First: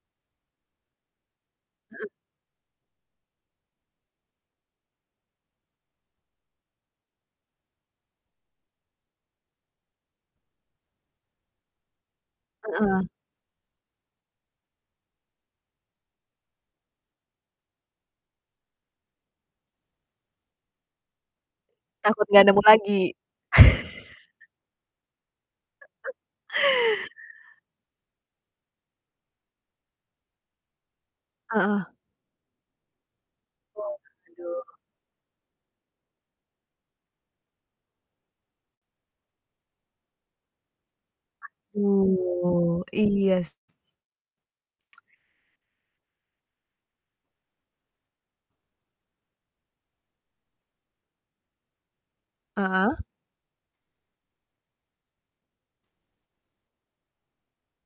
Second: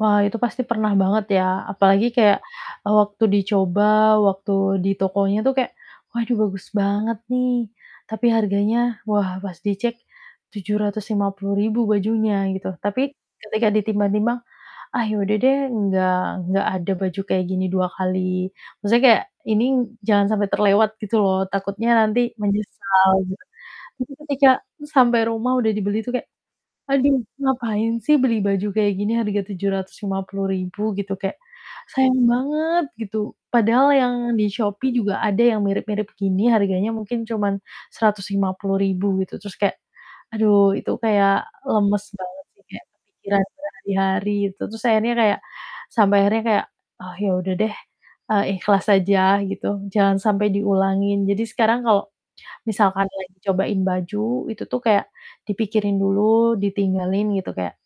Wah, itu pasti pernah banget ya, Mhm. apalagi kayak, eee, waktu dicoba, waktu di tokonya tuh kayak, waduh bagus banget nih, tapi harganya, wah pas dicek Rp750.000 bajunya, gitu. Heeh. Tapi ketika ditimbang-timbang, "Ah ya udah deh enggak enggak ada baju kayak gini 2 kali" maksudnya kayak ini jangan sampai terlewat gitu loh, takutnya nanti Takut nggak nemu lagi. menyesal gitu. Tapi ketika sampai rumah udah dibeli tuh kayak, "Aduh, ngapain sih beli baju kayak gini harga Rp750.000?" Gitu. Kayak Heeh. sayang banget, gitu. Padahal yang di [unintelligible] Shopee juga ada yang mirip-mirip gini, harganya mungkin cuman Rp150.000 gitu, terus kayak aduh, itu kayak lemes banget sih. Betul. Kayak Iya kepikiran s berhari-hari itu. Terus akhirnya kayak sampai akhirnya kayak, "Oh, ya udah deh, eee, ikhlas aja," gitu, jangan sampai diulangin. Jadi sekarang kalau, Heeh. misalkan lagi cobain baju itu tuh kayak dipikirin dulu, ditinggalin gitu, kayak,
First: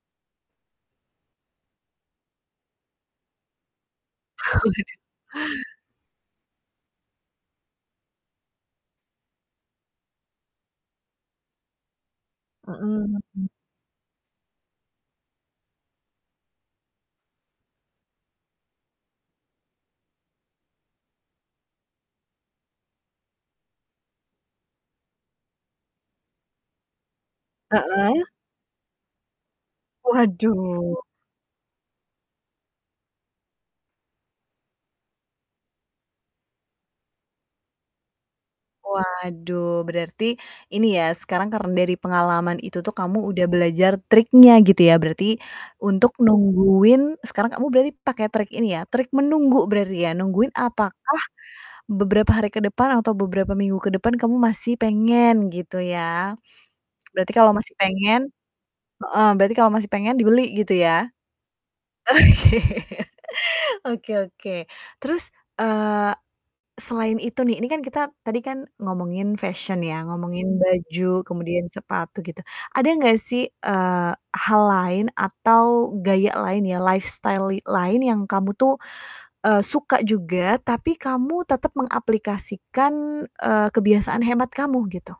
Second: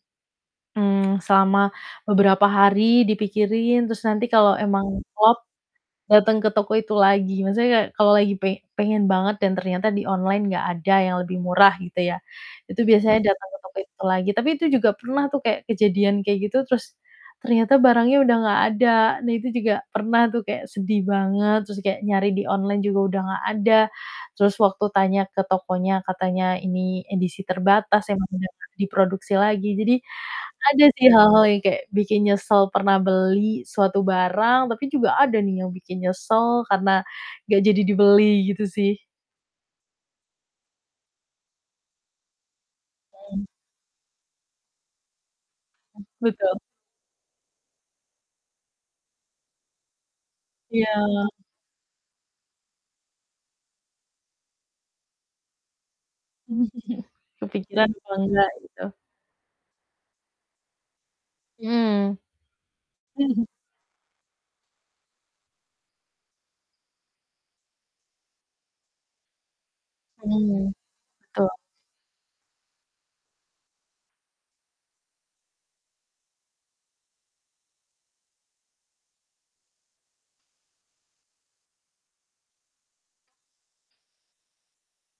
mmm, selama beberapa hari dipikirin, terus nanti kalau Waduh. emang klop, dateng ke toko itu lagi. Maksudnya kayak kalau lagi pe pengen banget dan ternyata di online nggak ada yang lebih murah, gitu ya, itu biasanya Mhm. datang ke toko itu lagi, tapi itu juga pernah tuh kayak kejadian kayak gitu, terus ternyata barangnya udah nggak ada dan itu juga pernah tuh kayak sedih banget, terus kayak nyari di online juga udah nggak ada. Terus waktu tanya ke tokonya, katanya ini edisi terbatas, Heeh. emang gak diproduksi lagi. Jadi ada Waduh. sih hal-hal yang kayak bikin nyesel pernah beli suatu barang, tapi juga ada nih yang bikin nyesel karena gak jadi dibeli gitu sih. Waduh, berarti ini ya, sekarang karena dari pengalaman itu tuh kamu Hmm. udah belajar triknya gitu ya, berarti, Mmm, untuk betul. nungguin sekarang kamu berarti pakai trik ini ya, trik menunggu berarti ya. Nungguin apakah Iya. beberapa hari ke depan atau beberapa minggu ke depan kamu masih pengen, gitu ya. Berarti kalau masih Kepikiran atau pengen nggak, gitu. heeh, berarti kalau masih pengen dibeli, gitu ya. Oke. Mhm. Oke oke. Terus, eee, selain itu nih, ini kan kita tadi kan ngomongin fashion ya, ngomongin Hmm, baju, betul. kemudian sepatu gitu, ada gak sih, eee, hal lain atau gaya lain ya, lifestyle li lain yang kamu tuh, eee, suka juga, tapi kamu tetap mengaplikasikan, eee, kebiasaan hemat kamu, gitu?